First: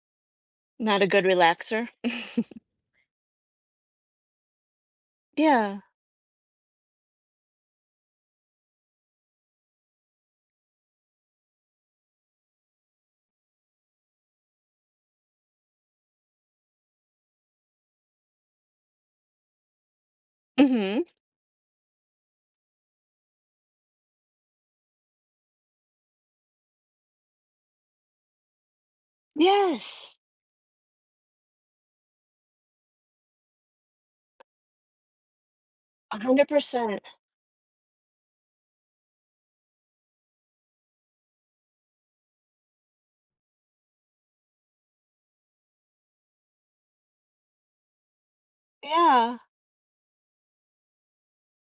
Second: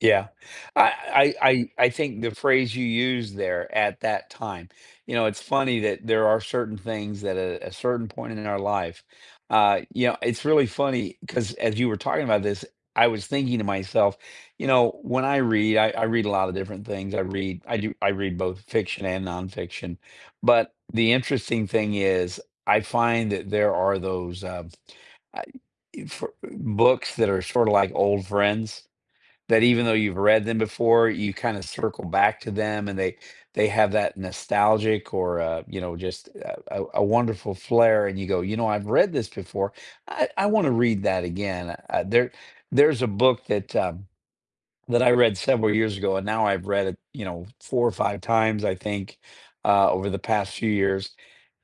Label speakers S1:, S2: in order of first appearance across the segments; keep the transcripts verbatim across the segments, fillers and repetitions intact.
S1: Yeah.
S2: Not a good
S1: I I I
S2: relaxer?
S1: I think the phrase you used there, "at that time," you know, it's funny
S2: Yeah.
S1: that there are certain things that at a certain point in our life, uh, you know, it's really funny, 'cause as you were talking about this, I was thinking to myself, you know, when I read, I I read a lotta different things, I read I do I read both fiction and nonfiction, but
S2: Mhm.
S1: the interesting thing is I find that there are those, uh, I e for uh, books that are sorta like old friends. That even though
S2: Yes.
S1: you've read them before, you kinda circle back to them and they they have that nostalgic or, uh, you know,
S2: a
S1: just
S2: hundred
S1: a a
S2: percent.
S1: a wonderful flare and you go, "You know, I've read this before. I I wanna read that again." A there there's a book that, uh, that I read several years ago and now I've read it, you know, four or five times, I think,
S2: Yeah.
S1: uh, over the past few years,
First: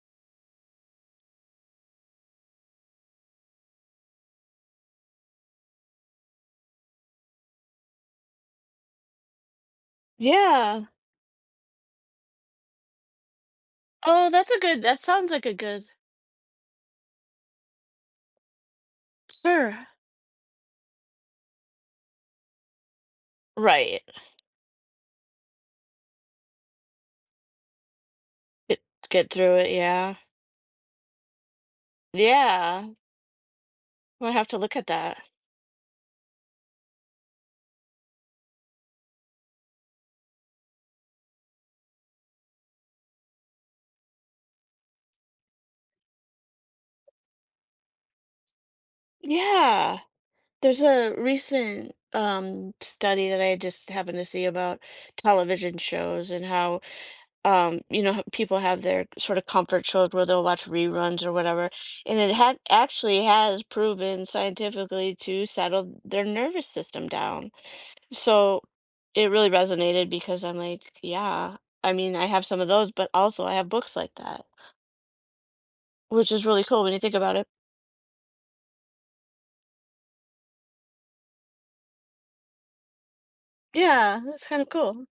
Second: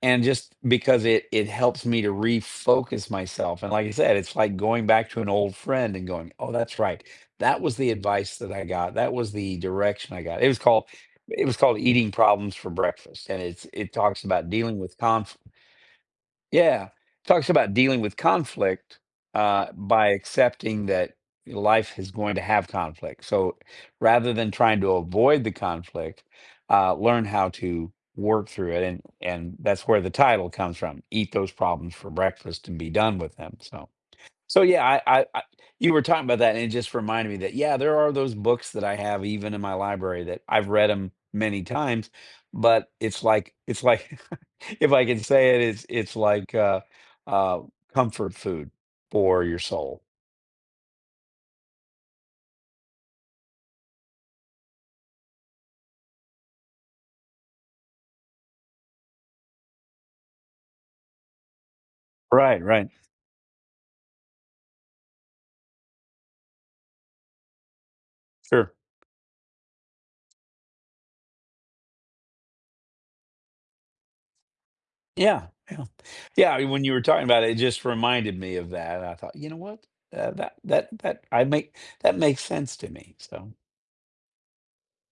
S1: and just because it it helps me to refocus myself and like I said, it's like going back to an old friend and going, "Oh, that's right. That was the advice that I got, that was the direction I got." It was
S2: Yeah.
S1: called it was called Eating Problems For Breakfast and it's it talks
S2: Oh,
S1: about
S2: that's a
S1: dealing
S2: good
S1: with
S2: that sounds
S1: confli
S2: like a good
S1: Yeah, talks about dealing with conflict, uh,
S2: Sure.
S1: by accepting that life is going to have conflict. So,
S2: Right.
S1: rather than trying to avoid the conflict, uh, learn how to work through
S2: Eh,
S1: it, and
S2: get through
S1: and
S2: it,
S1: that's where the
S2: yeah.
S1: title comes from, "eat those problems for breakfast and be
S2: Yeah.
S1: done with them," so
S2: I'm gonna have to
S1: so,
S2: look
S1: yeah,
S2: at
S1: I
S2: that.
S1: I I you were talking about that and it just reminded me that, yeah, there are those books that I have even in my library that I've read 'em many times, but it's like it's like if I can say it, it's it's like, uh, uh, comfort food for your soul.
S2: Yeah. There's a recent, um, study that I just happened to see about television shows and how, um, you know, ho people have their sort of comfort shows where they'll watch reruns or whatever and it ha
S1: Right, right.
S2: actually has proven scientifically to settle their nervous system down. So,
S1: Sure.
S2: it really resonated because I'm like, "Yeah, I mean, I have some of those, but also I have books like that."
S1: Yeah. Yeah.
S2: Which is
S1: Yeah, I
S2: really
S1: mean
S2: cool
S1: when you
S2: when you
S1: were
S2: think
S1: talking
S2: about
S1: about
S2: it.
S1: it, it just reminded me of that. I thought, you know what? That that that that I make that makes sense to me so
S2: Yeah, that's kind of cool.